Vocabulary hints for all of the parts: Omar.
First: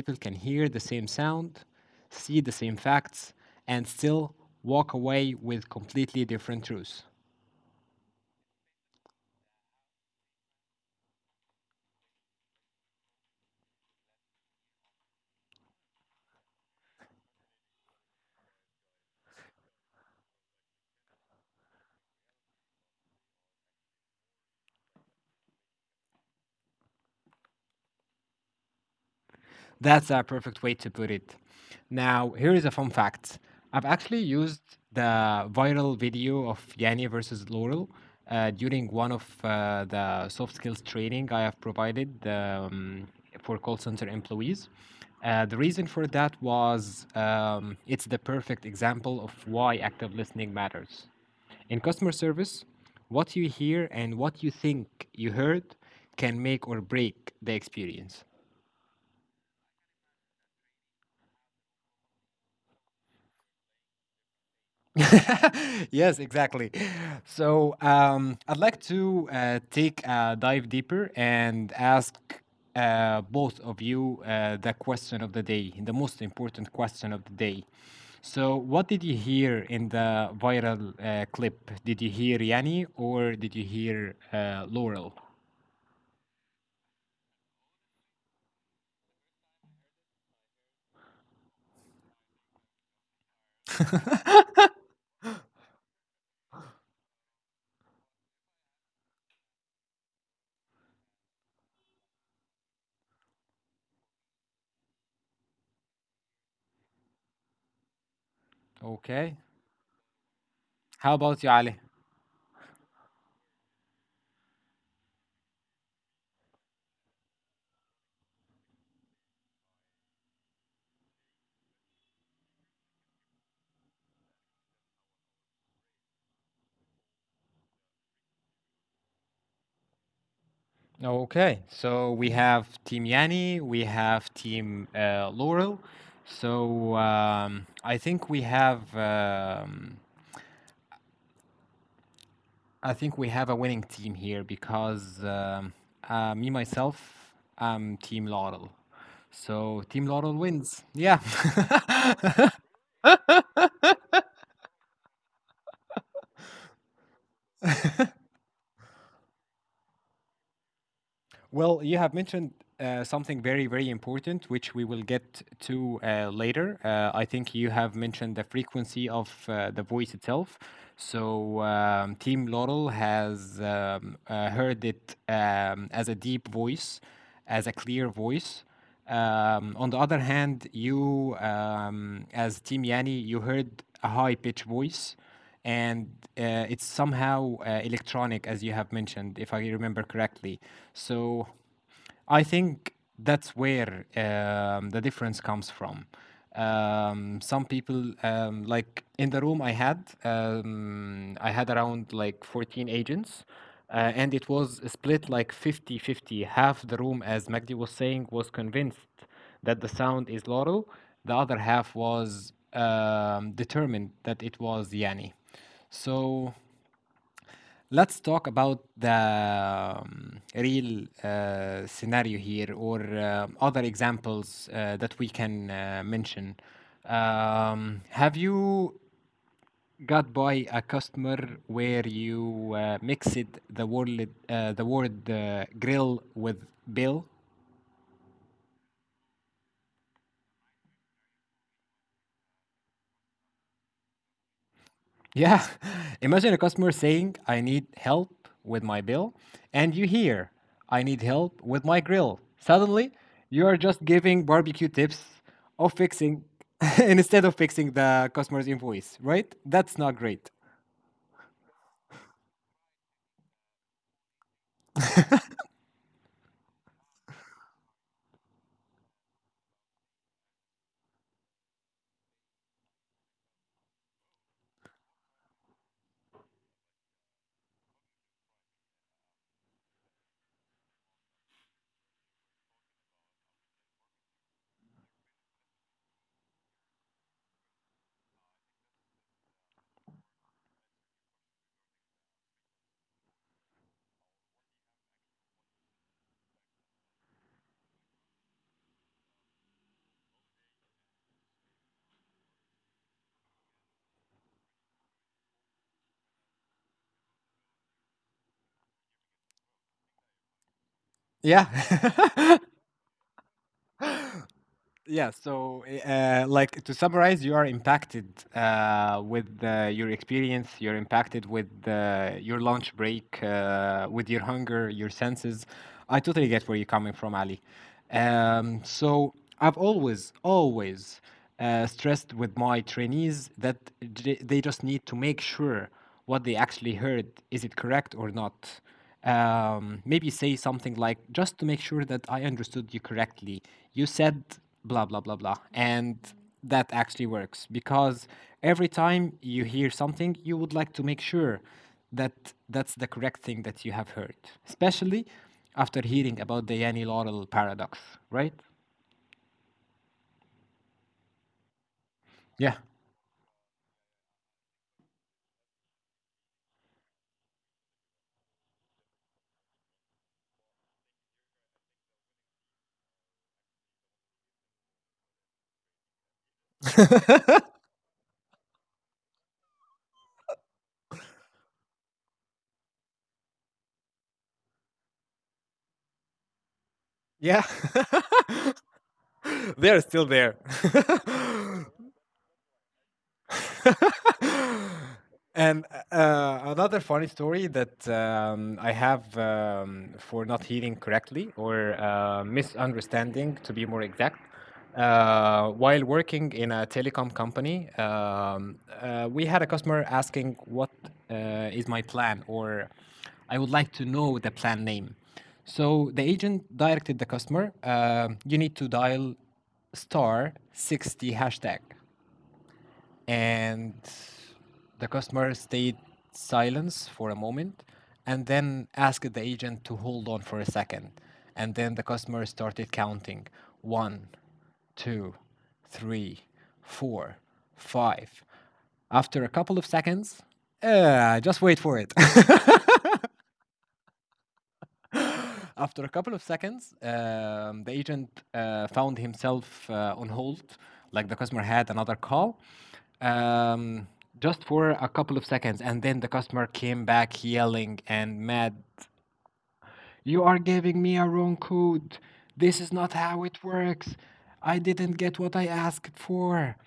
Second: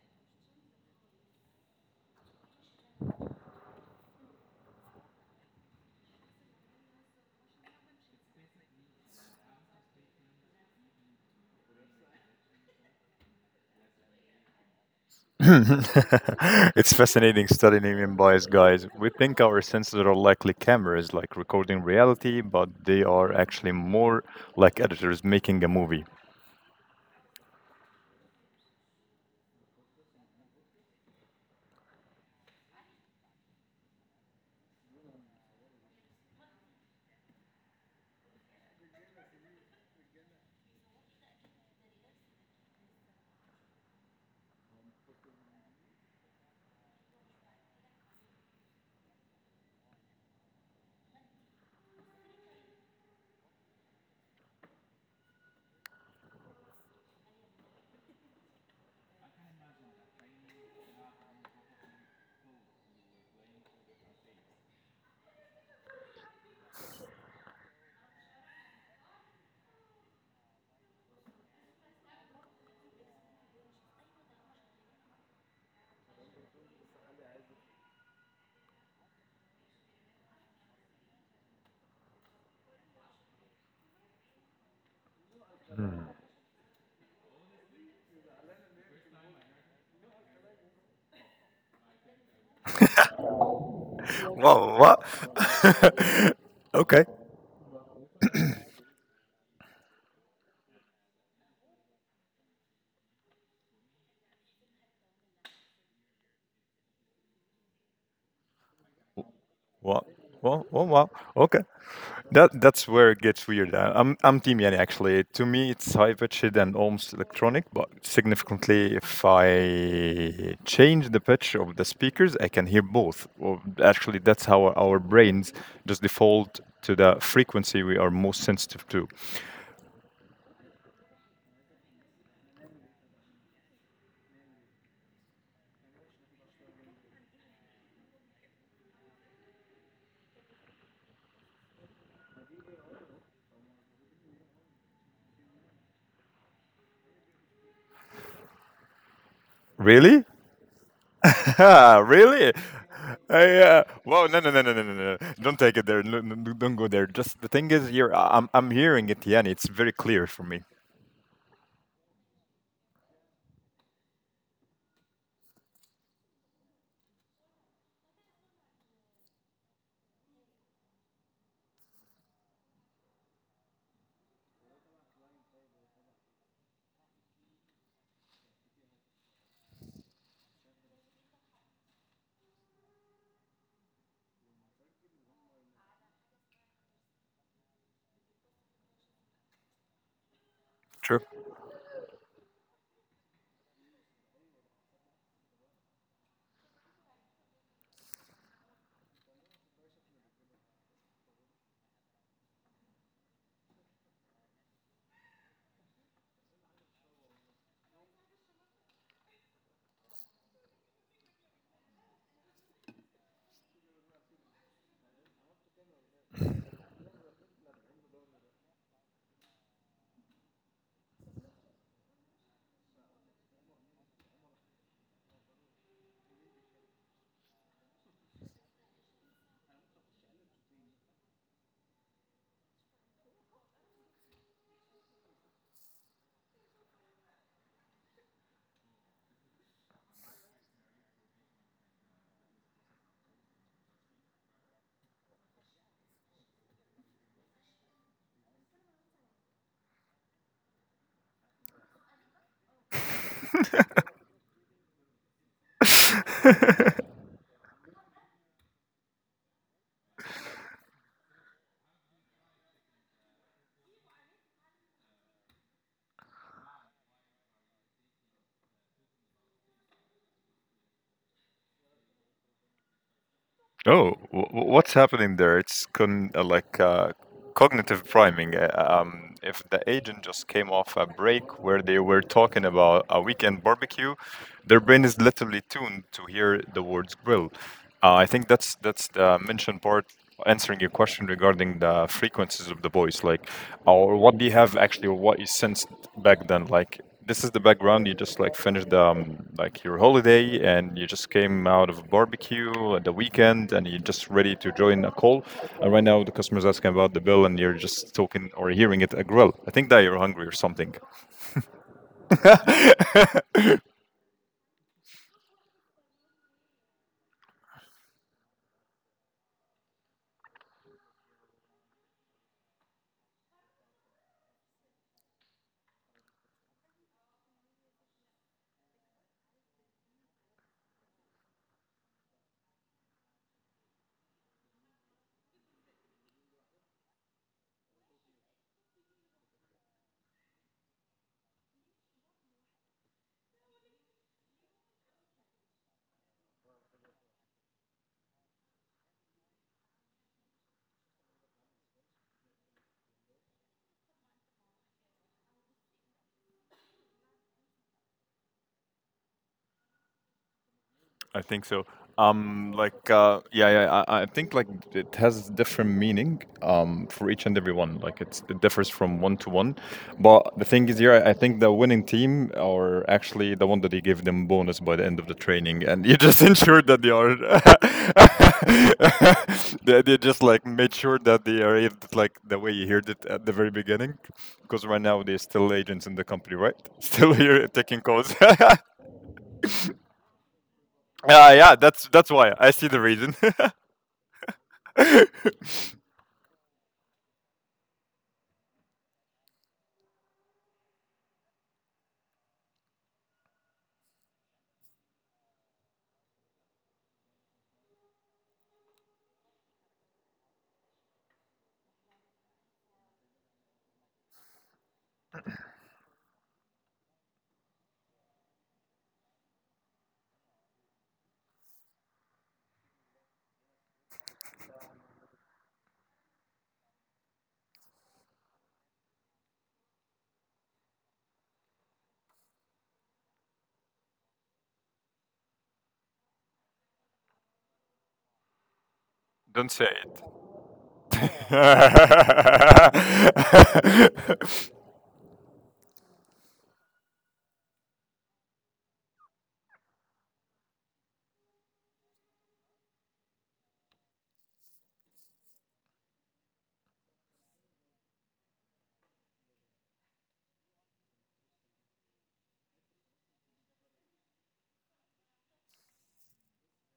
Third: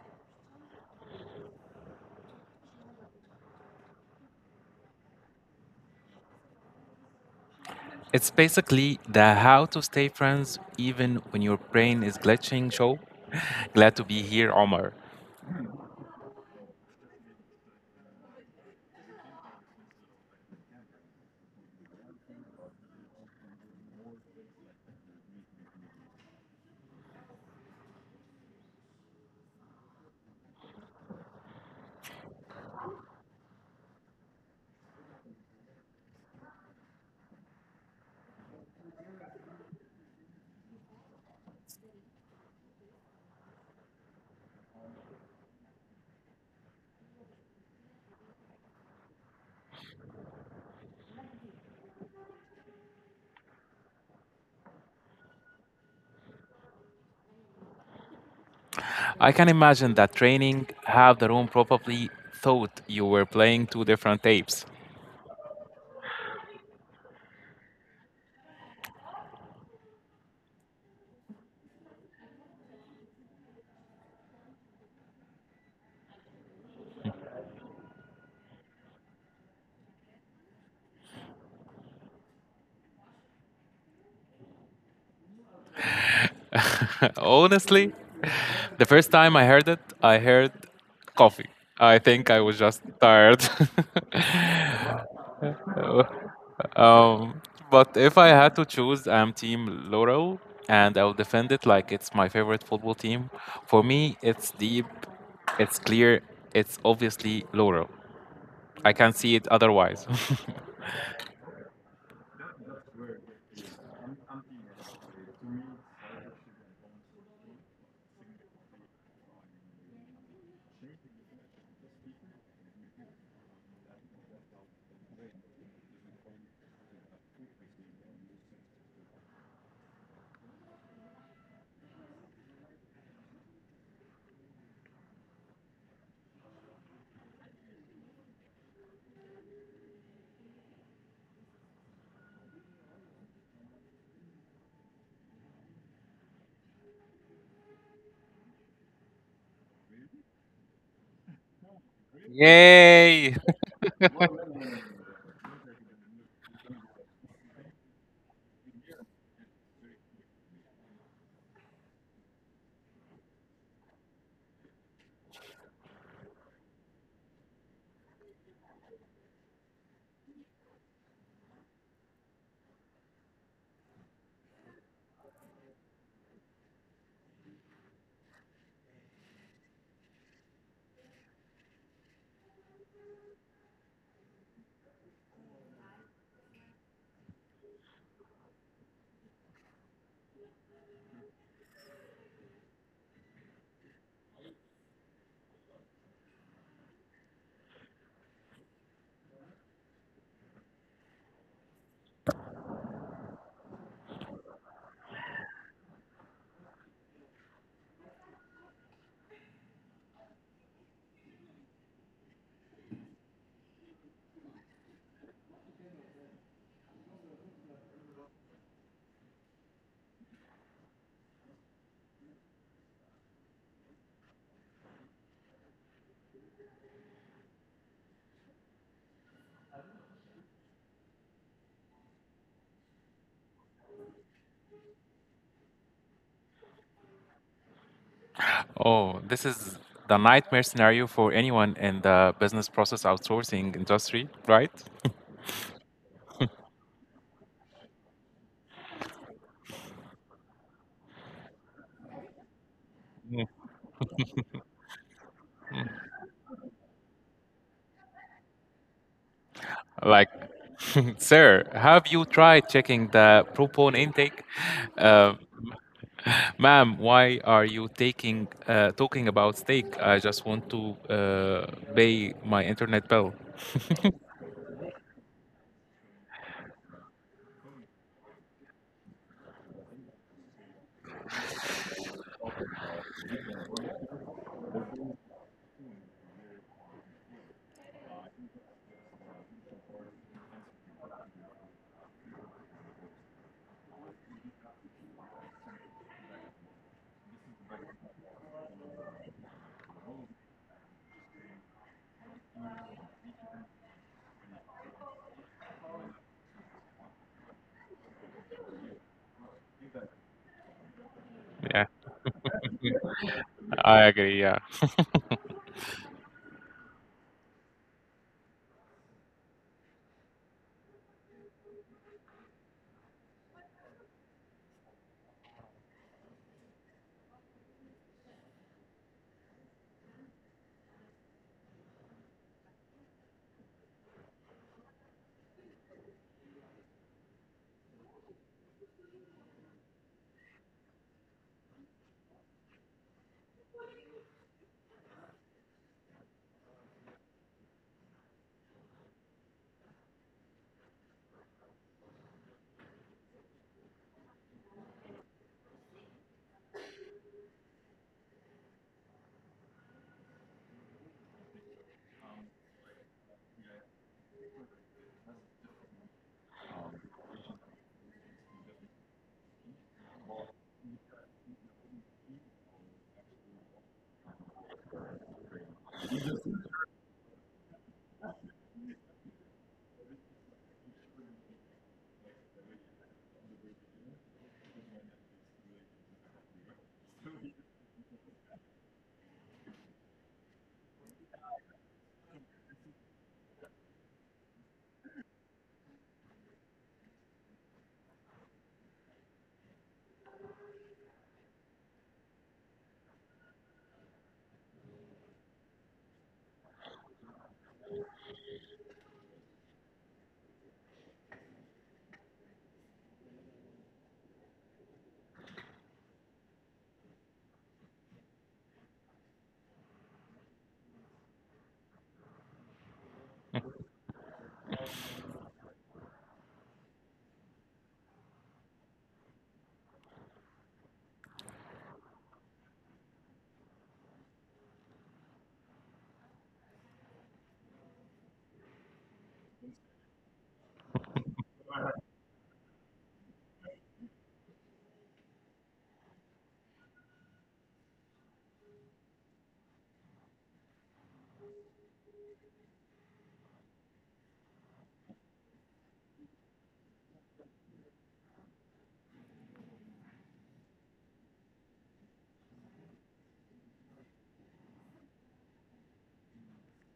people can hear the same sound, see the same facts, and still walk away with completely different truths. It's basically the how to stay friends even when your brain is glitching show. Glad to be here, Omar. It's fascinating studying human bias, guys. We think our senses are likely cameras, like recording reality, but they are actually more like editors making a movie. That's a perfect way to put it. Now, here is a fun fact. I've actually used the viral video of Yanni versus Laurel during one of the soft skills training I have provided, for call center employees. The reason for that was it's the perfect example of why active listening matters. In customer service, what you hear and what you think you heard can make or break the experience. I can imagine that training half the room probably thought you were playing two different tapes. Yes, exactly. So I'd like to take a dive deeper and ask both of you the question of the day, the most important question of the day. So, what did you hear in the viral clip? Did you hear Yanni or did you hear Laurel? Honestly, the first time I heard it, I heard coffee. I think I was just tired. Wow, what? Okay. Um, but if I had to choose, I'm Team Laurel, and I'll defend it like it's my favorite football team. For me, it's deep, it's clear, it's obviously Laurel. I can't see Okay. it Wow, otherwise. wow, wow, wow. How about you, Okay. Ali? That's where it gets weird. I'm Team Yanni, actually. To me, it's high pitched and almost electronic, but significantly, if I change the pitch of the speakers, I can hear both. Well, actually, that's how our brains just default to the frequency we are most sensitive to. Okay, so we have Team Yanni, we have Team Laurel. So I think we have, a winning team here because me myself, I'm Team Laurel. So Team Really? Laurel wins. Yeah. Really? Yay! I wow! No, no, no, no, no, no, no! Don't take it there. No, no, no, don't go there. Just the thing is, here I'm hearing it, Yanni. It's very clear for me. Well, you have mentioned something very, very important, which we will get to later. I think you have mentioned the frequency of the voice itself. So, Team Laurel has heard it, as a deep voice, as a clear voice. On the other hand, you, as Team Yani, you heard a high pitched voice and it's somehow electronic, as you have mentioned, if I remember correctly. True. So I think that's where the difference comes from. Some people, like in the room I had around like 14 agents, and it was split like fifty-fifty. Half the room, as Magdi was saying, was convinced that the sound is Laurel. The other half was determined that it was Yanni. So let's talk about the real scenario here or other examples that we can mention. Have you got by a customer where you mixed the word grill with bill? Oh, this is the nightmare scenario for anyone in the business process outsourcing industry, right? Yeah. Imagine a customer saying, I need help with my bill, and you hear, I need help with my grill. Suddenly, you are just giving barbecue tips of fixing instead of fixing the customer's invoice, right? That's Like, not great. sir, have you tried checking the propone intake? Um, ma'am, why are you taking talking about steak? I just want to pay my internet bill. Oh, what's happening there? It's con like cognitive priming. If the agent just came off a break where they were talking about a weekend barbecue, their brain is literally tuned to hear the words grill. I think that's the mention part answering your question regarding the frequencies of the voice, like, or what do you have actually, or what you sensed back then. Like, this is the background. You just like finished like your holiday, and you just came out of a barbecue at the weekend, and you're just ready to join a call. And right now, the customer's asking about the bill, and you're just talking or hearing it a grill. I think that you're hungry or something. Yeah. Yeah, I agree. Yeah, Yeah, so like to summarize, you are impacted with your experience. You're impacted with your lunch break, with your hunger, your senses. I totally get where you're coming from, Ali. So I've always, always stressed with my trainees that they just need to make sure what they actually heard is it correct or not. Maybe say something like just to make sure that I understood you correctly. You said blah blah blah blah, and that actually works because every time you hear something, you would like to make sure that that's the correct thing that you have heard, especially after hearing about the Yanni Laurel paradox, right? I think so. Yeah. Like, yeah, yeah. I think like it has different meaning for each and every one. Like, it differs from one to one. But the thing is, here I think the winning team are actually the one that they give them bonus by the end of the training, and you just ensured that they are. They just like made sure that they are able to, like, the way you heard it at the very beginning, because right now they're still agents in the company, right? Still here Yeah, taking calls. they're still there. Yeah, yeah, that's that's why I see the reason. And another funny story that I have, for not hearing correctly or misunderstanding, to be more exact. While working in a telecom company, we had a customer asking what is my plan, or I would like to know the plan name. So the agent directed the customer, you need to dial star 60 hashtag, and the customer stayed silence for a moment and then asked the agent to hold on for a second, and then the customer started counting 1, 2, 3, 4, 5 After a Don't couple of say seconds, it. just wait for it. After a couple of seconds, the agent found himself on hold, like the customer had another call, um, just for a couple of seconds. And then the customer came back yelling and mad. You are giving me a wrong code. This is not how it works. I didn't get what I asked for.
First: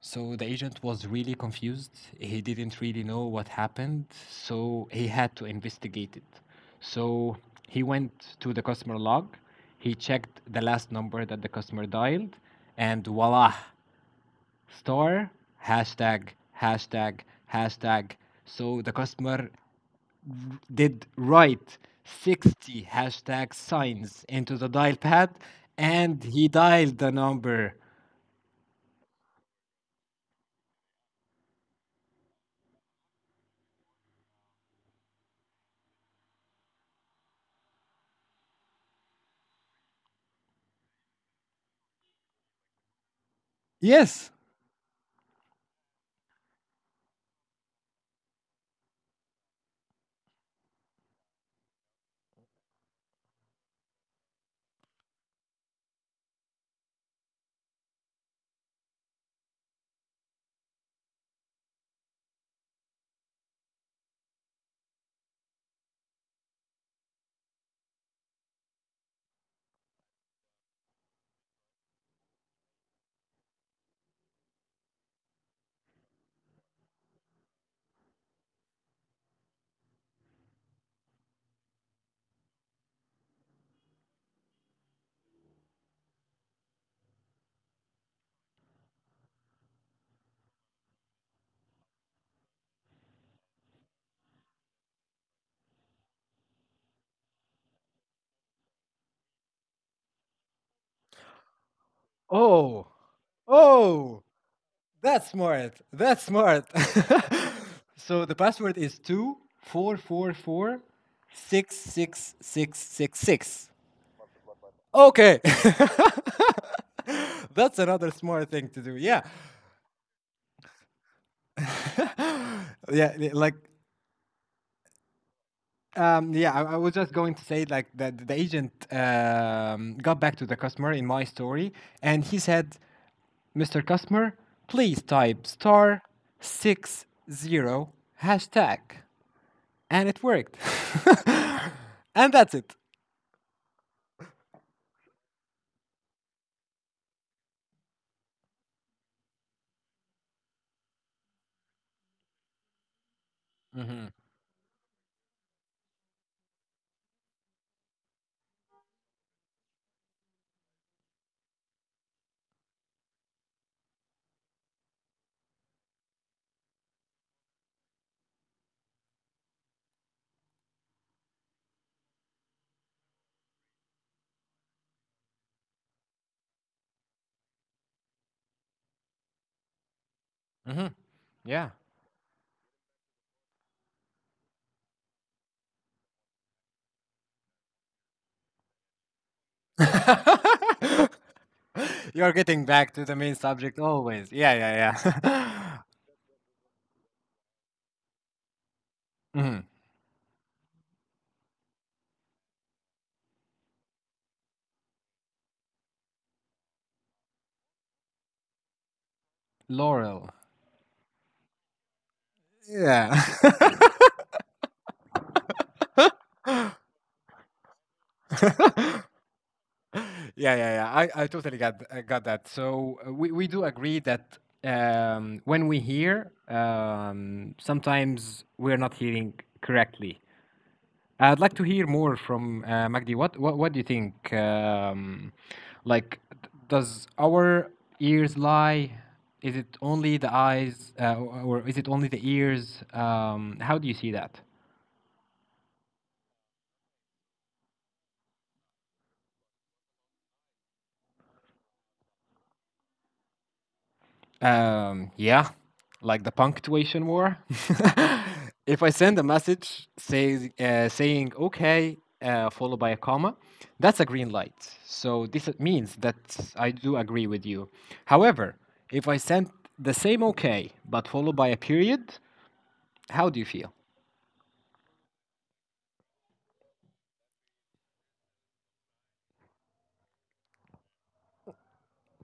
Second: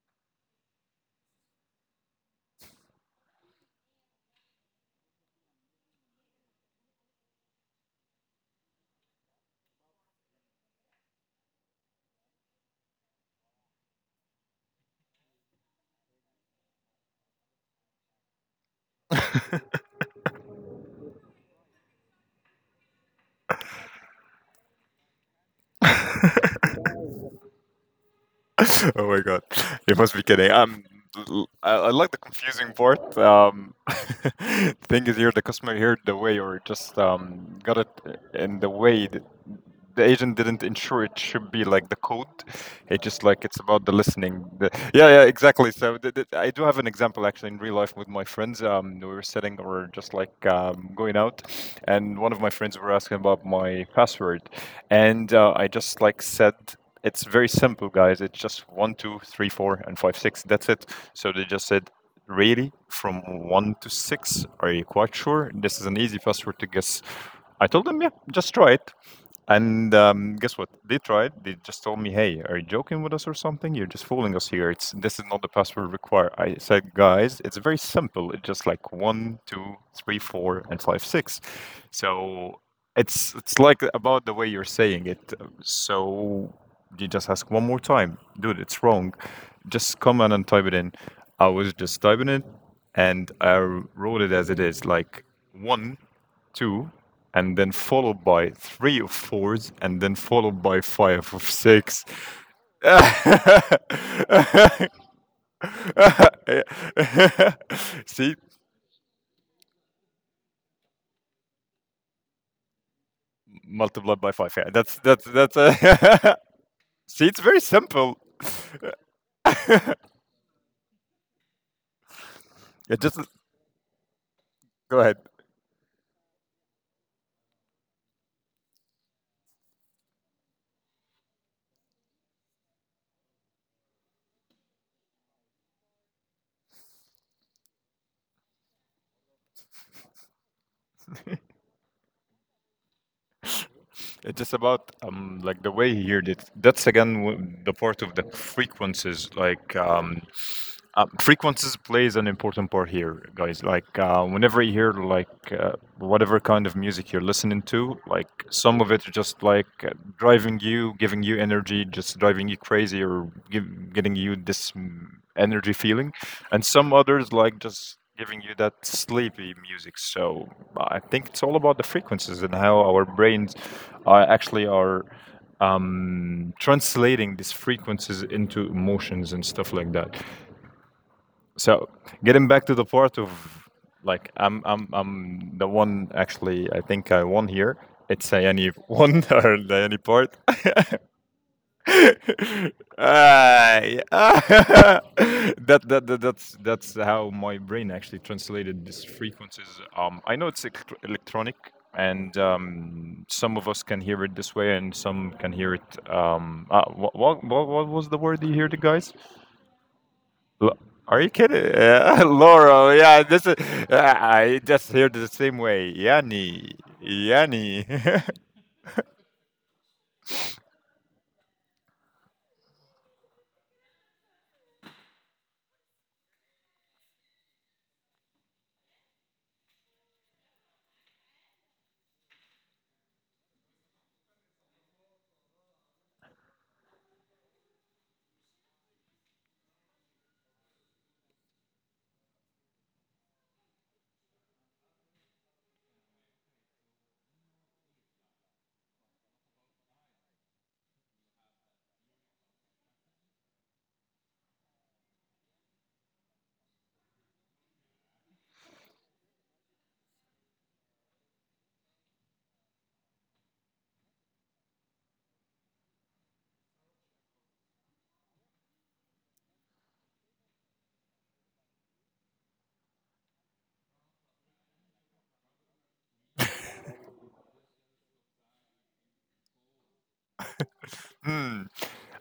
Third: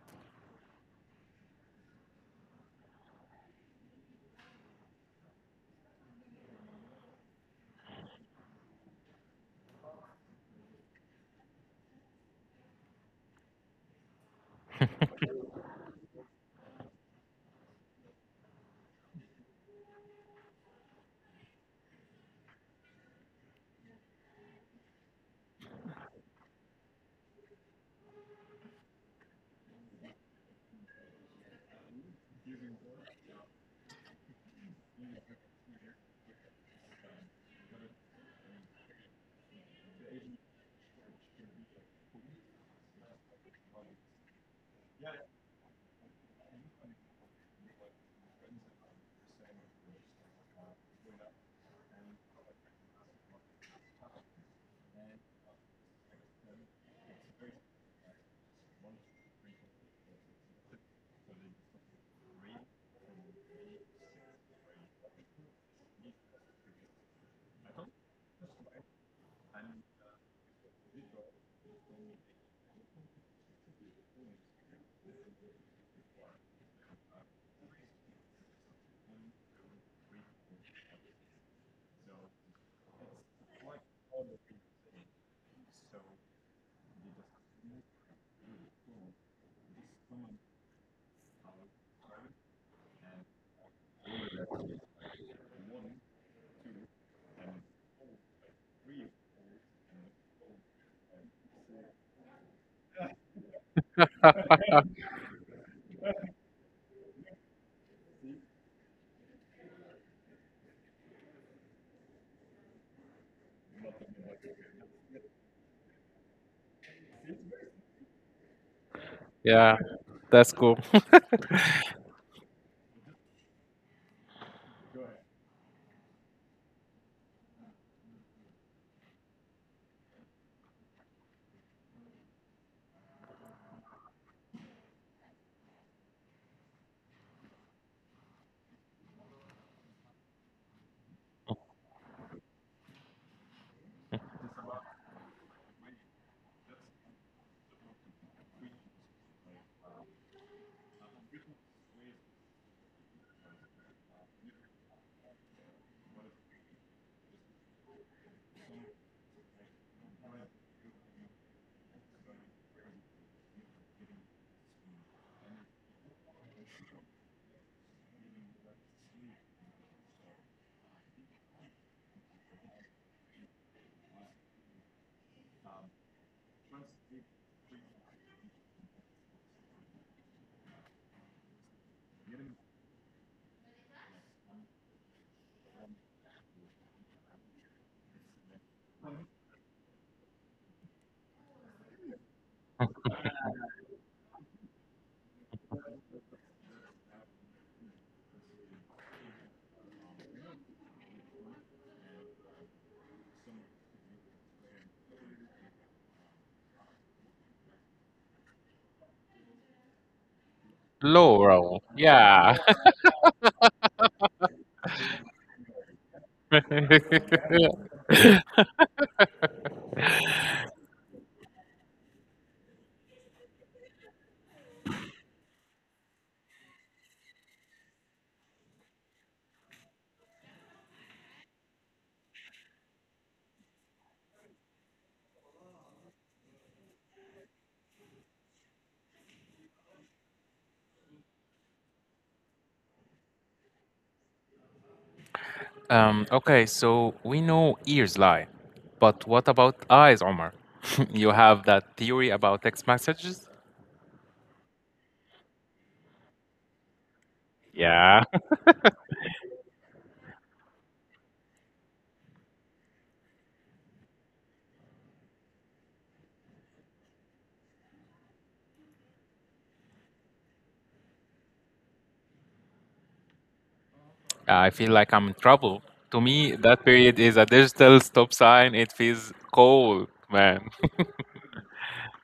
So the agent was really confused. He didn't really know what happened, so he had to investigate it. So he went to the customer log, he checked the last number that the customer dialed, and voila, star, hashtag, hashtag, hashtag. So the customer did write 60 hashtag signs into the dial pad and he dialed the number. Oh my God, you must be kidding. I like the confusing part. Thing is here, the customer heard the way, or just got it in the way that the agent didn't ensure it should be like the code. It just like it's about the listening. Yes. Yeah, yeah, exactly. So I do have an example actually in real life with my friends. We were sitting or just like going out, and one of my friends were asking about my password, and I just like said it's very simple, guys. It's just one, two, three, four, and five, six. That's it. So they just said, really, from one to six, are you quite sure? This is an easy password to guess. I told them, yeah, just try it. And guess what? They tried. They just told me, "Hey, are you joking with us or something? You're just fooling us here. It's this is not the password required." I said, "Guys, it's very simple. It's just like one, two, three, four, and five, six. So it's like about the way you're saying it. So you just ask one more time, dude. It's wrong. Just come on and type it in." I was just typing it, and I wrote it as it is, like 1 2, and then followed by three of fours, and then followed by five of six. Oh. Oh. That's smart. That's smart. So the See, password is 2 4 4 4 6 6 6 6 6. multiplied by five. Yeah, that's that's Okay, that's. See, it's very that's another simple. smart thing to do. Yeah, yeah, it that's cool. yeah, just like. Go ahead. Yeah, I was just going to say like that the agent got back to the customer in my story, and he said, "Mr. Customer, please type star 60 hashtag," and it worked. And that's it. It's just about like the way he heard it. That's again, the part of the frequencies, like Frequencies plays an important part here, guys. Like whenever you hear like uh, whatever kind of music you're listening to, like some of it are just like driving you, giving you energy, just driving you crazy, or getting you this energy feeling, and some others like just giving you that sleepy music. So I think it's all about the frequencies and how our brains are actually are translating these frequencies into emotions and stuff like that. Mhm. Yeah. So getting back to the part of, like, I'm the one, actually. I think I won here. It's a any one or the any part. You're getting back to the main subject Ay, always. ah. Yeah, yeah, yeah. That's how my brain actually translated these Mhm. frequencies. I know it's electronic, and some of us can hear it this way, and some can hear it. What was the word you heard, guys? Laurel. Lo- Are you kidding? Laurel. Yeah, Yeah. Laurel. Yeah. Yeah, this is. I just hear the same way. Yanni, Yanni. Yeah, yeah, yeah. I got that. So we do agree that when we hear, sometimes we're not hearing correctly. I'd like to hear more from Magdi. What do you think? Does our ears lie? Is it only the eyes, or is it only the ears? How do you see that? um. Okay. So we know ears lie, but what about eyes, Omar? You have that theory about text messages? Yeah, like the punctuation war. Yeah. If I send a message saying okay, followed by a comma, that's a green light. So this means that I do agree with you. However, if I send the same okay, but followed by a period, how do you feel? I feel like I'm in trouble. To me, that period is a digital stop sign. It feels cold, man. Hmm.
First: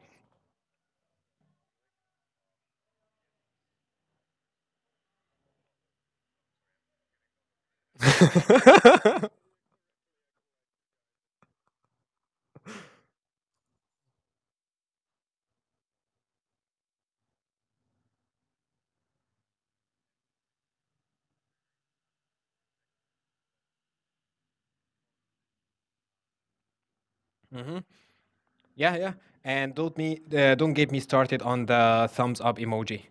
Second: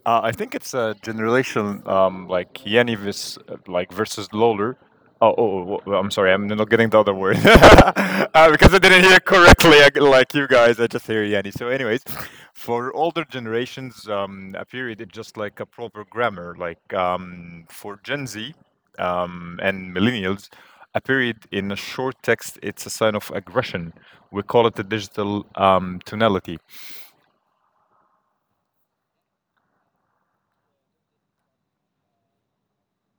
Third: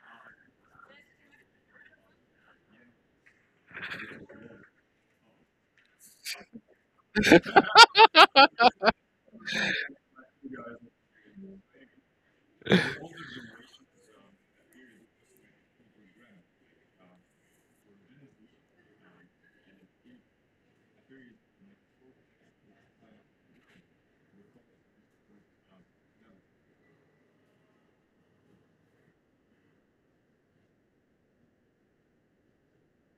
I think it's a generation like Yanni vis, like versus Lawler. Oh, oh, oh, I'm sorry, I'm not getting the other word because I didn't hear correctly. Like you guys, I just hear Yanni. So, anyways, for older generations, a period is just like a proper grammar. Like for Gen Z and millennials, a period in a short text, it's a sign of aggression. We call it the digital tonality. Hmm. Yeah, yeah. And don't get me started on the thumbs up emoji.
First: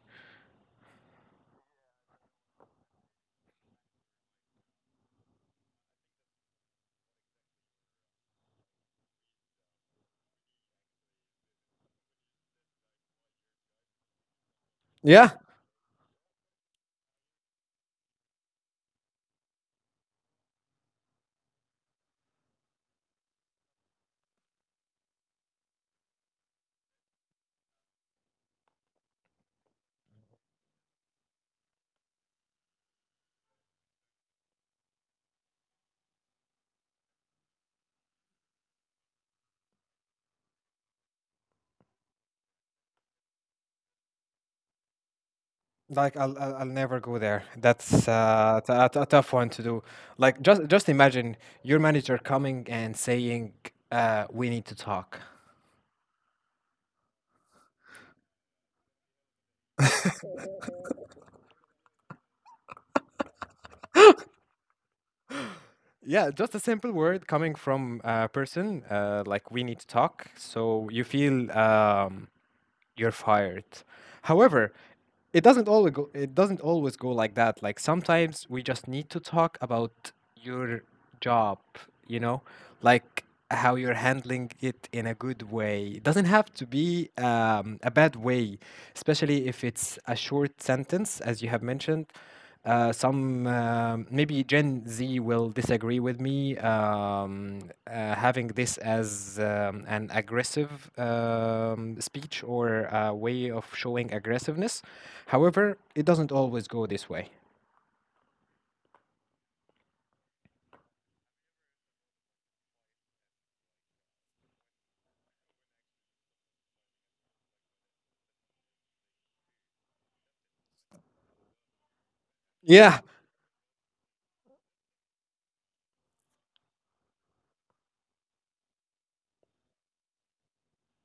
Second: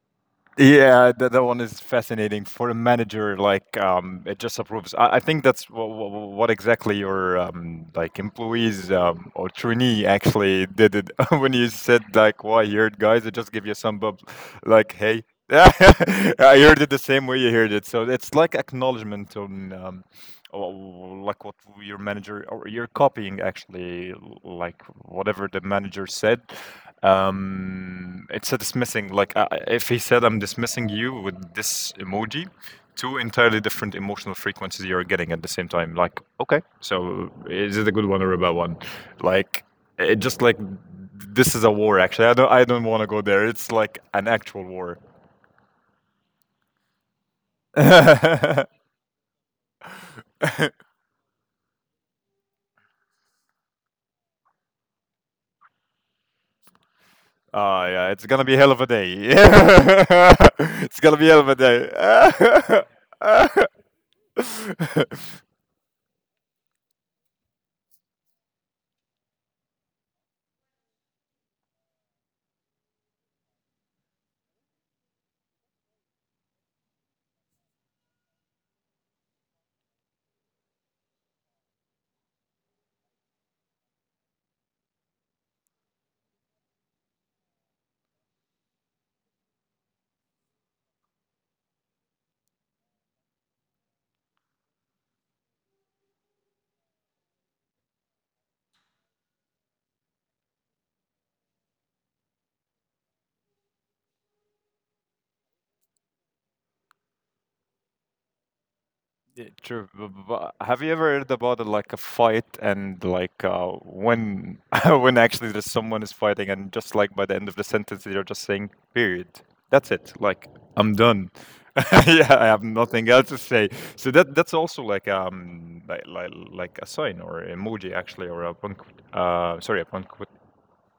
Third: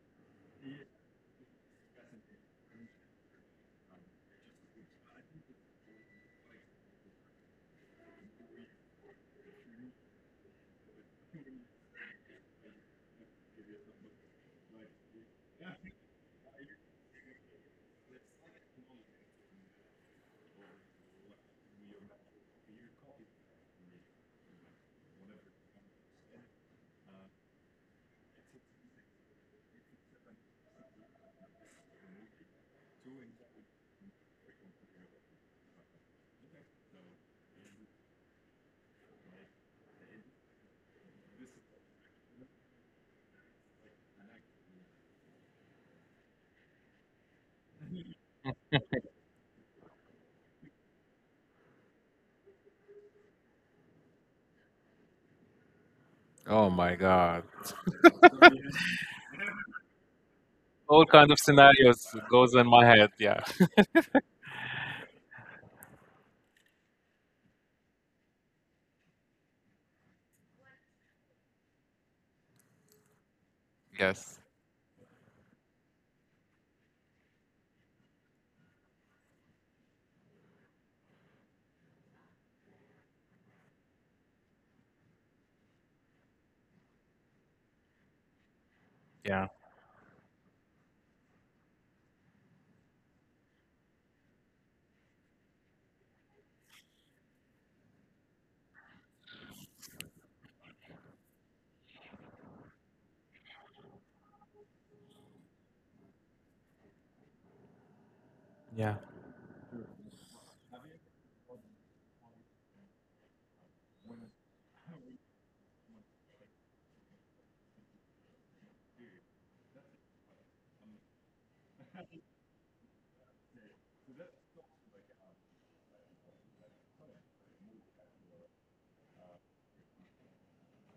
Yeah, that one is fascinating for a manager. Like, it just approves. I think that's what exactly your like employees or trainee actually did it when you said like, "Well, I heard, guys, I just give you some bub, like, hey." Yeah, I heard it the same way you heard it, so it's like acknowledgement on like what your manager or you're copying actually, like whatever the manager said. It's a dismissing. Like if he said, "I'm dismissing you," with this emoji, two entirely different emotional frequencies you're getting at the same time. Like, okay, so is it a good one or a bad one? Like, it just like this is a war. Actually, I don't. I don't want to go there. It's like an actual war. like I'll never go there. That's uh, t- a, t- a tough one to do. Like just imagine your manager coming and saying, "We need to talk." Oh my God. Ah, yeah, it's gonna be hell of a day. It's All gonna be kind hell of of a day. scenarios goes in my head. Yeah. Yeah, just a simple word coming from a person. Like we need to talk. So you feel you're fired. Yes. However, it doesn't always go like that. Like sometimes we just need to talk about your job, you know, like how you're handling it in a good way. It doesn't have to be a bad way, especially Yeah. if it's a short sentence, as you have mentioned. Some Maybe Gen Z will disagree with me having this as an aggressive speech or a way of showing aggressiveness. However, it doesn't always go this way. Yeah. Yeah, true. But have you ever heard about like a fight, and like when when actually there's someone is fighting, and just like by the end of the sentence they're just saying period. That's it. Like, I'm done. Yeah, I have Yeah. nothing else to say. So that that's also like a sign or emoji, actually, or a punct, sorry, a punct,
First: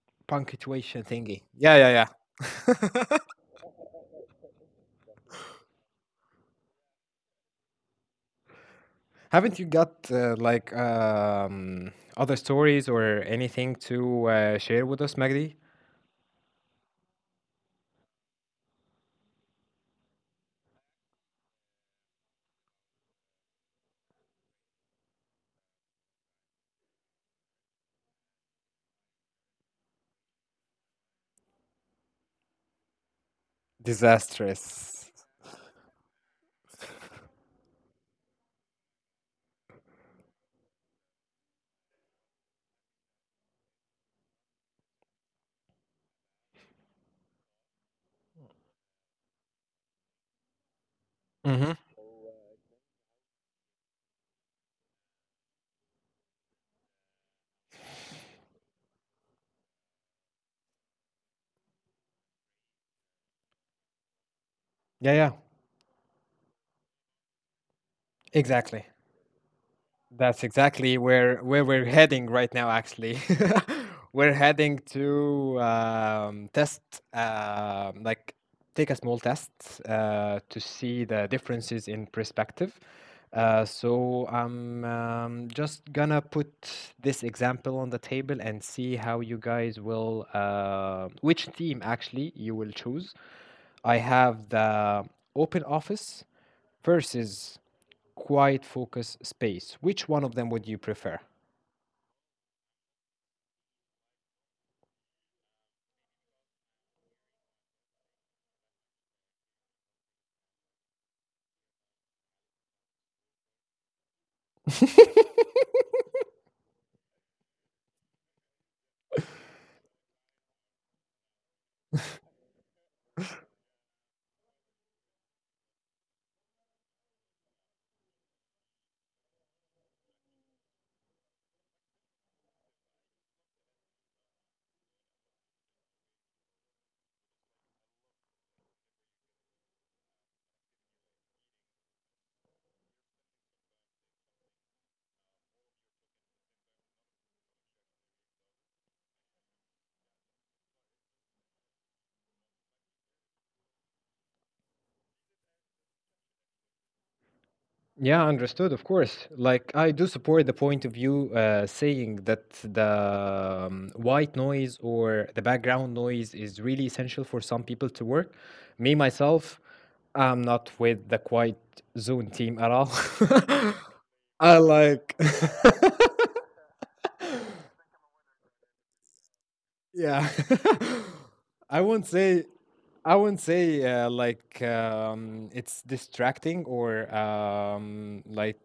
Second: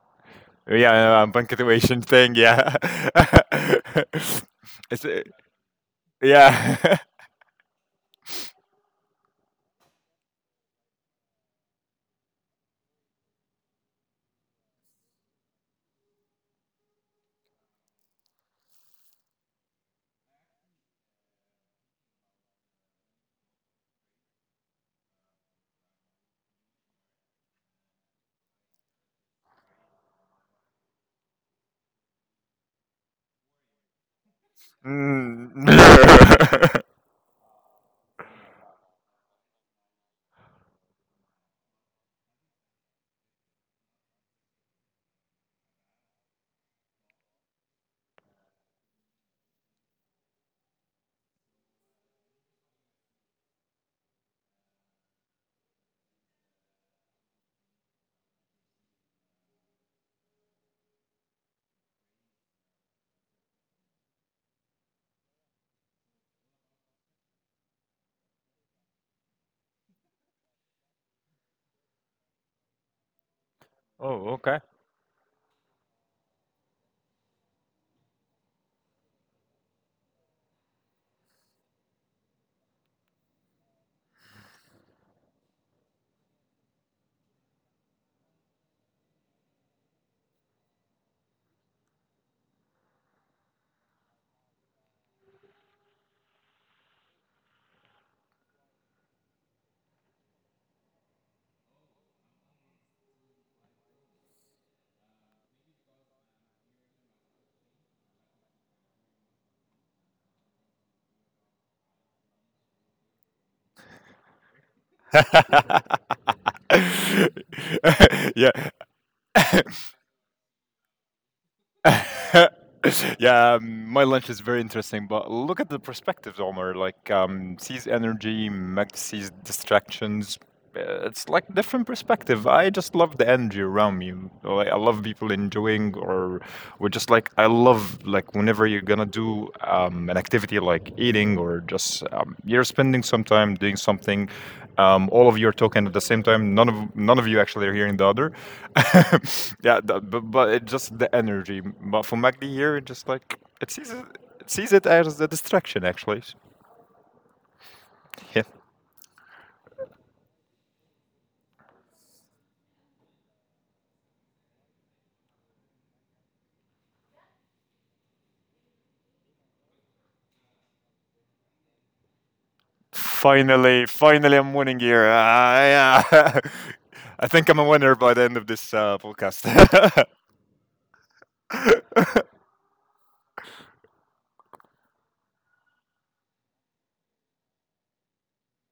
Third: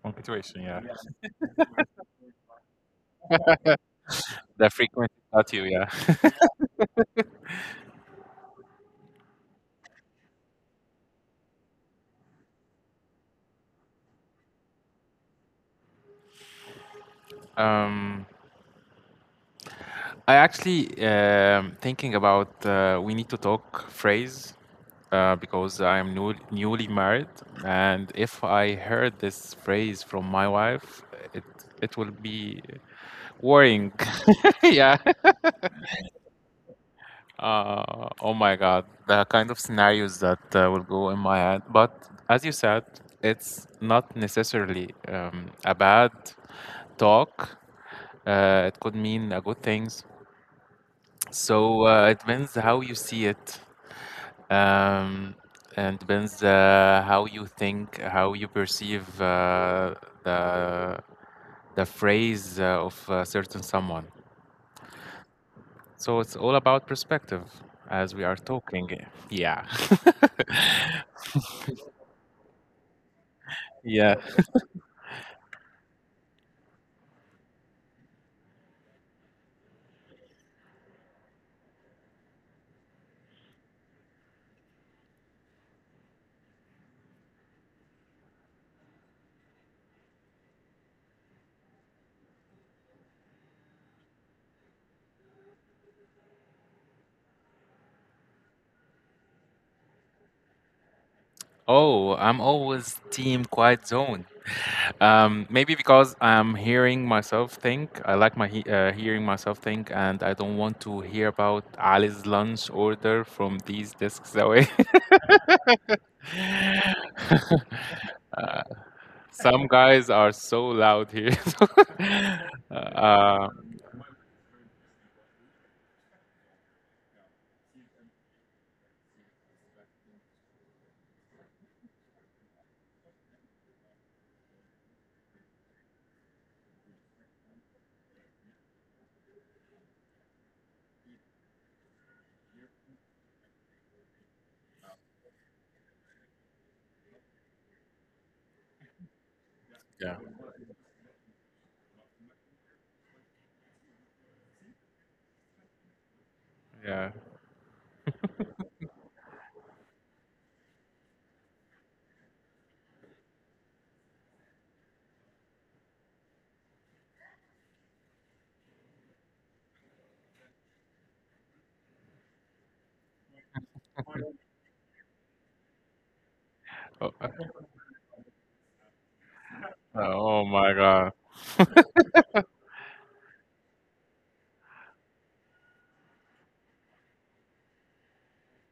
Punctuation. Yeah. Punctuation yeah. Thingy. Yeah, punctuation yeah, thing, yeah. yeah. The It's frequency at you. Yeah. yeah. Haven't you got other stories or anything to share with us, Magdi? Um, I actually thinking about we need to talk phrase because I'm newly married, and if I heard this phrase from my wife, it it will be worrying. Yeah. Disastrous. Mm. Oh my God, the kind of scenarios that will go in my head. But as you said, it's not necessarily a bad talk. It could mean a good things. Mm-hmm. So it depends how you see it, um, and depends how you think, how you perceive the the phrase of a certain someone. Yeah, yeah, So it's all about perspective, as we are exactly. talking. Yeah. That's exactly where we're heading right now, actually. Yeah. Oh, We're okay. heading to test, like take a small test to see the differences in perspective. So I'm just gonna put this example on the table and see how you guys will, which team actually you will choose. I have the open office versus quiet focus space. Which one of them would you prefer? Oh, I'm always team quiet zone. Maybe because I'm hearing myself think. I like my he hearing myself think, and I don't want to hear about Ali's lunch order from these desks away. Yeah. Uh, some guys are so loud here. Uh, Yeah, my lunch is very interesting, but look at the perspectives, Omar. Like, sees energy, Meg sees distractions. It's like different perspective. I just love the energy around me. Like, I love people enjoying, or we're just like, I love, like, whenever you're gonna do an activity like eating, or just you're spending some time doing something all of you are talking at the same time, none of you actually are hearing the other. Yeah, that, yeah, but it just the energy. But for Magdi here, it just like it sees it as a distraction, actually. yeah. Yeah, Yeah, understood. Of course, like I do support the point of view saying that the white noise or the background noise is really essential for some people to work. Me myself, I'm not with the quiet zone team at all. finally, finally, I'm I winning here. like. Ah, yeah. Oh, I think I'm a winner by the end of this podcast. Yeah. oh my God. I wouldn't say I wouldn't say it's distracting or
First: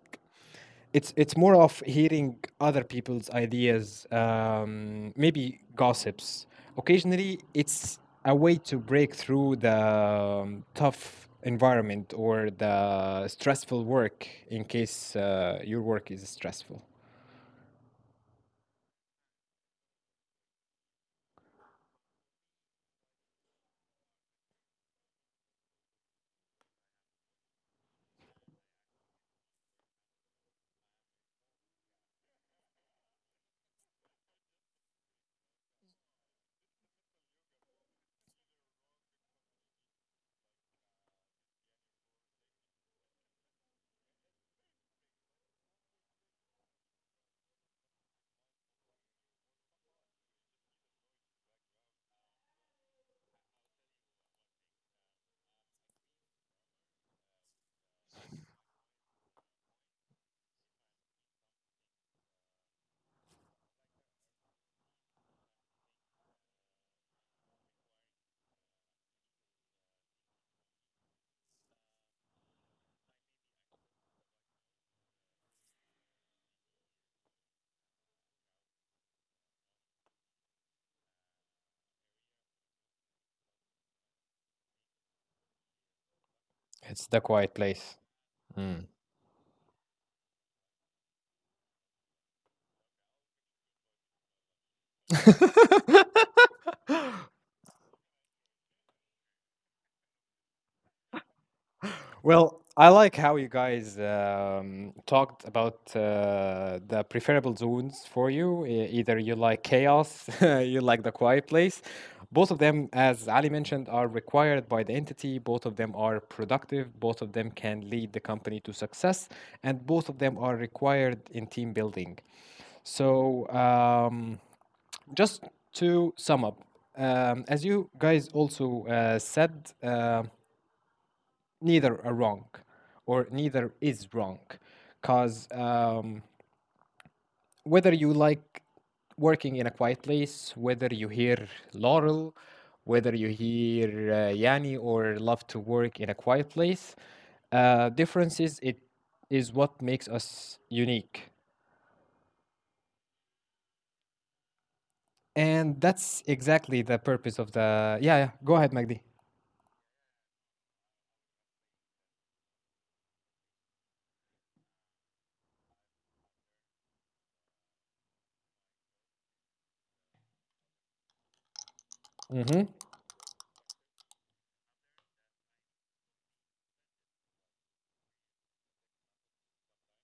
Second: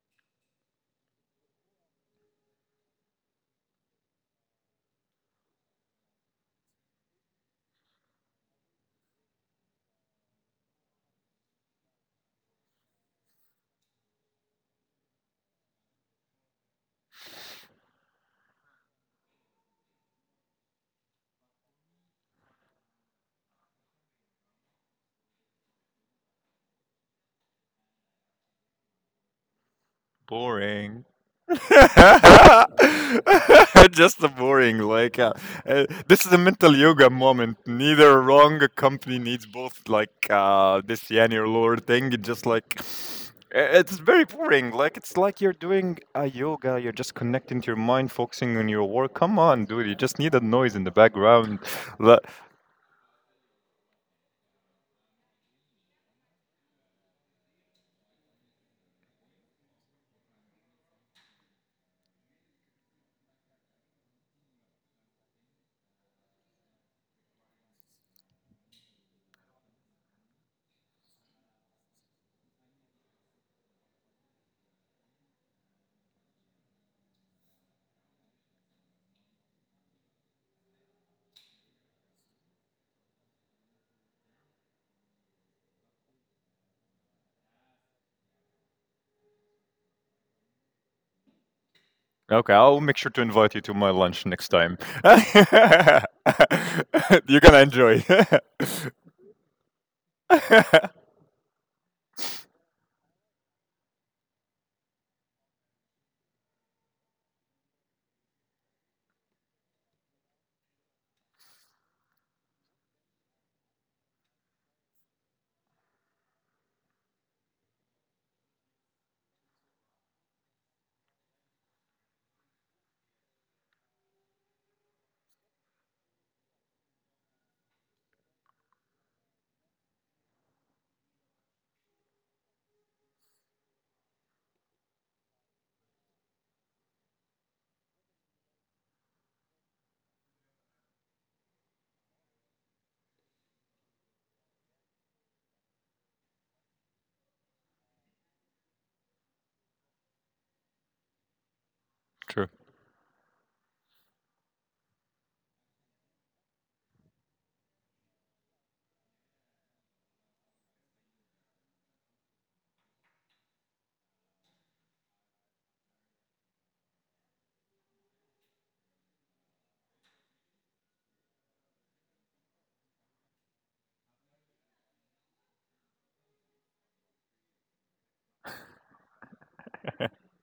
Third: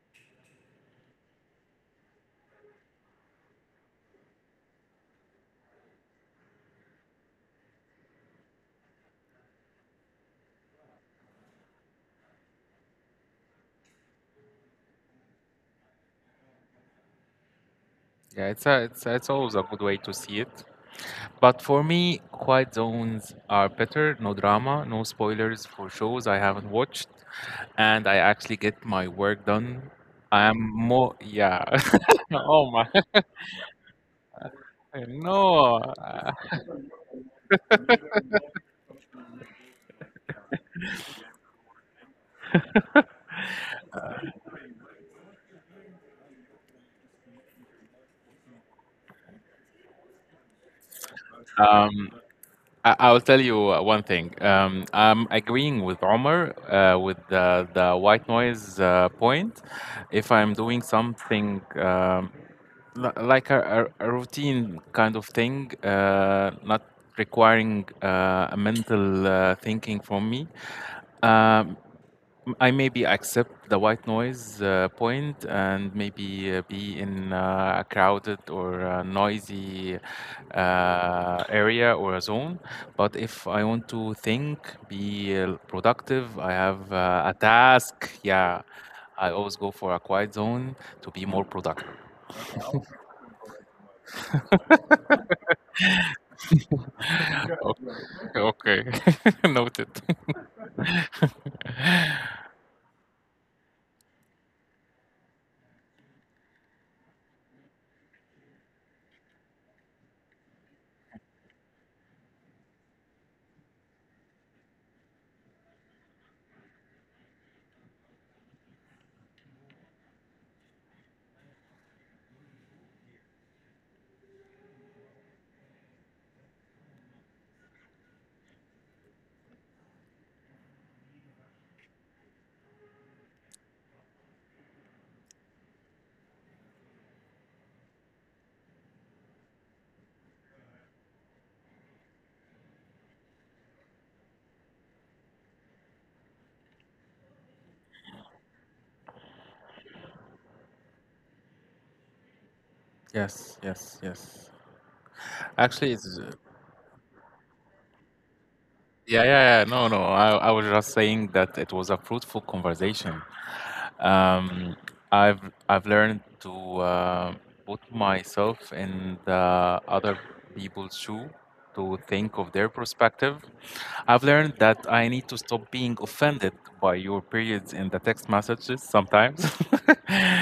it's more of hearing other people's ideas, maybe gossips. Occasionally, it's a way to break through the tough environment or the stressful work in case your work is stressful. Yeah, it's it's always a good way to see it. But for me, quiet zones are better. No drama, no spoilers for shows I haven't watched, and I actually get my work done. I am Boring. more, yeah. Oh my, Just the boring, like, no. This is a mental yoga moment. Neither wrong, company needs both, like this yin or lower thing. It just like it's very boring. Like, it's like you're doing a yoga. You're just connecting to your mind, focusing on your work. Come on, dude. You just need a noise in the background. Um, Le- I, I'll tell you one thing. I'm agreeing with Omar with the white noise point. If I'm doing something like a routine kind of thing, not requiring a mental thinking from me. Um, I maybe accept the white noise point and maybe be in a crowded or a noisy area or a zone. But if I want to think, be productive, I have It's the a quiet place. task. Yeah, Mm. I always go for a quiet zone to be more productive. Okay, I'll make sure to invite you to my lunch next time. You're gonna enjoy. Okay, okay. Noted. Well, I like how you guys talked about the preferable zones for you. Either you like chaos, you like the quiet place. Both of them, as Ali mentioned, are required by the entity. Both of them are productive. Both of them can lead the company to success. And both of them are required in team building. So, just to sum up, as you guys also said, neither are wrong neither is wrong, because whether you like working in a quiet place, whether you hear Laurel, whether you hear Yanni, or love to work in a quiet place, differences, it is what makes us unique. True. Yes, yes, yes. Actually, And it's that's exactly the purpose of the— Yeah, yeah, go ahead, Yeah, Magdi. yeah, yeah. No, no. I was just saying that it was a fruitful conversation. Um, I've I've learned to uh, put myself in the other people's shoe to think of their Mm-hmm. perspective. I've learned that I need to stop being offended by your periods in the text messages sometimes.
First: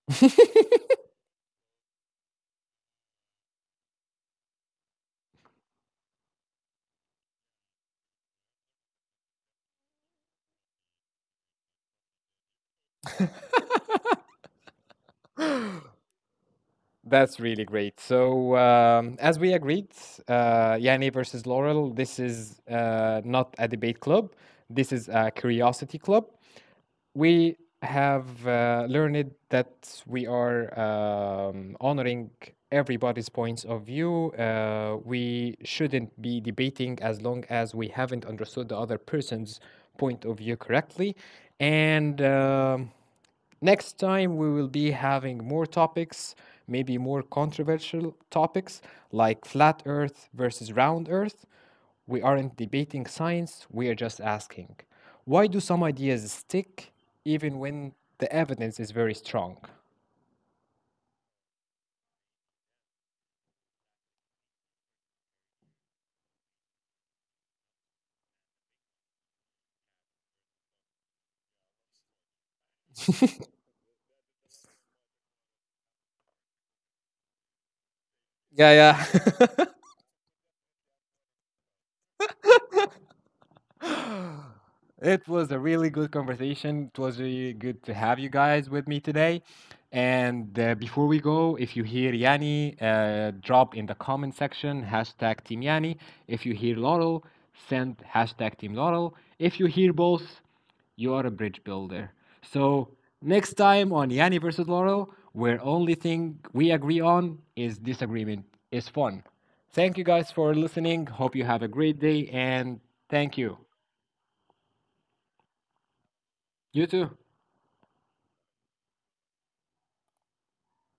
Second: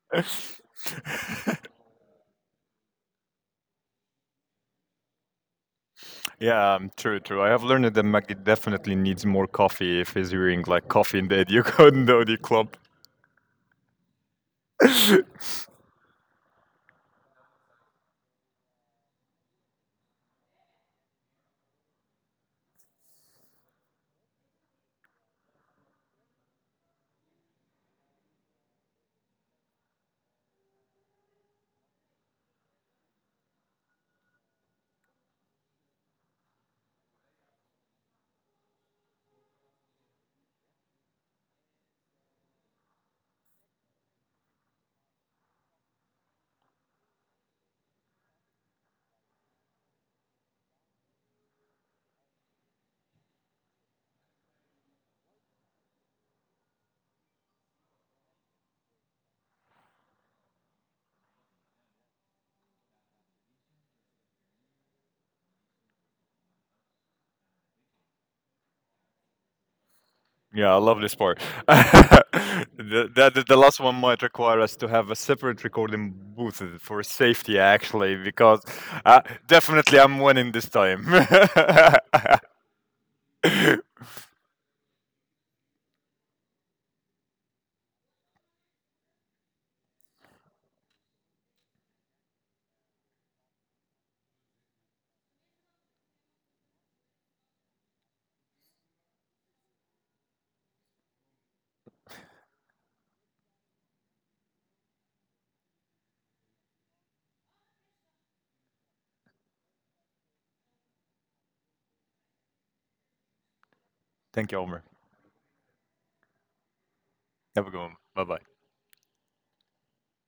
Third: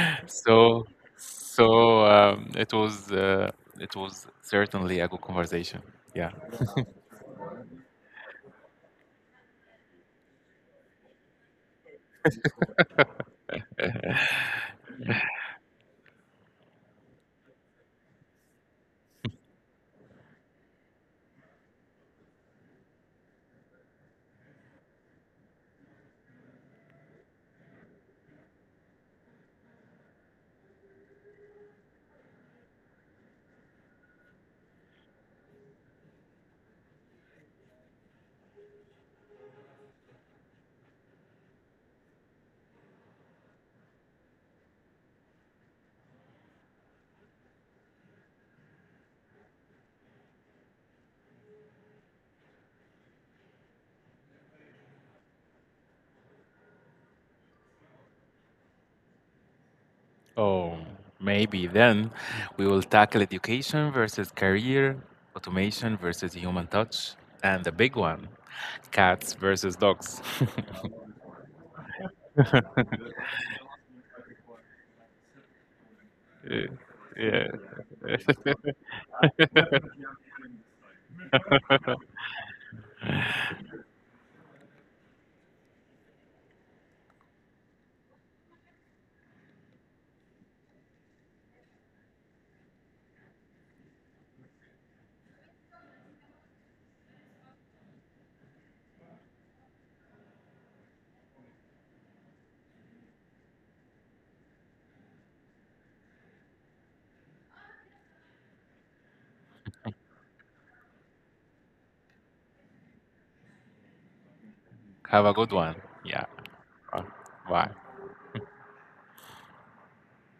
So, so it was certainly a good conversation. Yeah. Yeah, true, true. I have learned that Maggie definitely needs more coffee if he's hearing like coffee in the Educondo club. That's really great. So, as we agreed, Yanni versus Laurel, this is not a debate club. This is a curiosity club. We have learned that we are honoring everybody's points of view. We shouldn't be debating as long as we haven't understood the other person's point of view correctly. And next time, we will be having more topics, maybe more controversial topics like flat earth versus round earth. We aren't debating science, we are just asking, why do some ideas stick even when the evidence is very strong? Oh, maybe then we will tackle education versus career, automation versus human touch, and the big one, cats versus dogs. Yeah, I love this part. the, the last one might require us to have a separate recording booth Uh, for yeah. safety, actually, Yeah, because yeah. Definitely I'm winning this time. It was a really good conversation. It was really good to have you guys with me today. And before we go, if you hear Yanni, drop in the comment section hashtag Team Yanni. If you hear Laurel, send hashtag Team Laurel. If you hear both, you are a bridge builder. So next time on Yanni versus Laurel, where only thing we agree on is disagreement is fun. Thank you guys for listening. Hope you have a great day and thank you. Thank you, Omer. Have a good one. Yeah. You too. Have a good Bye. one. Bye bye.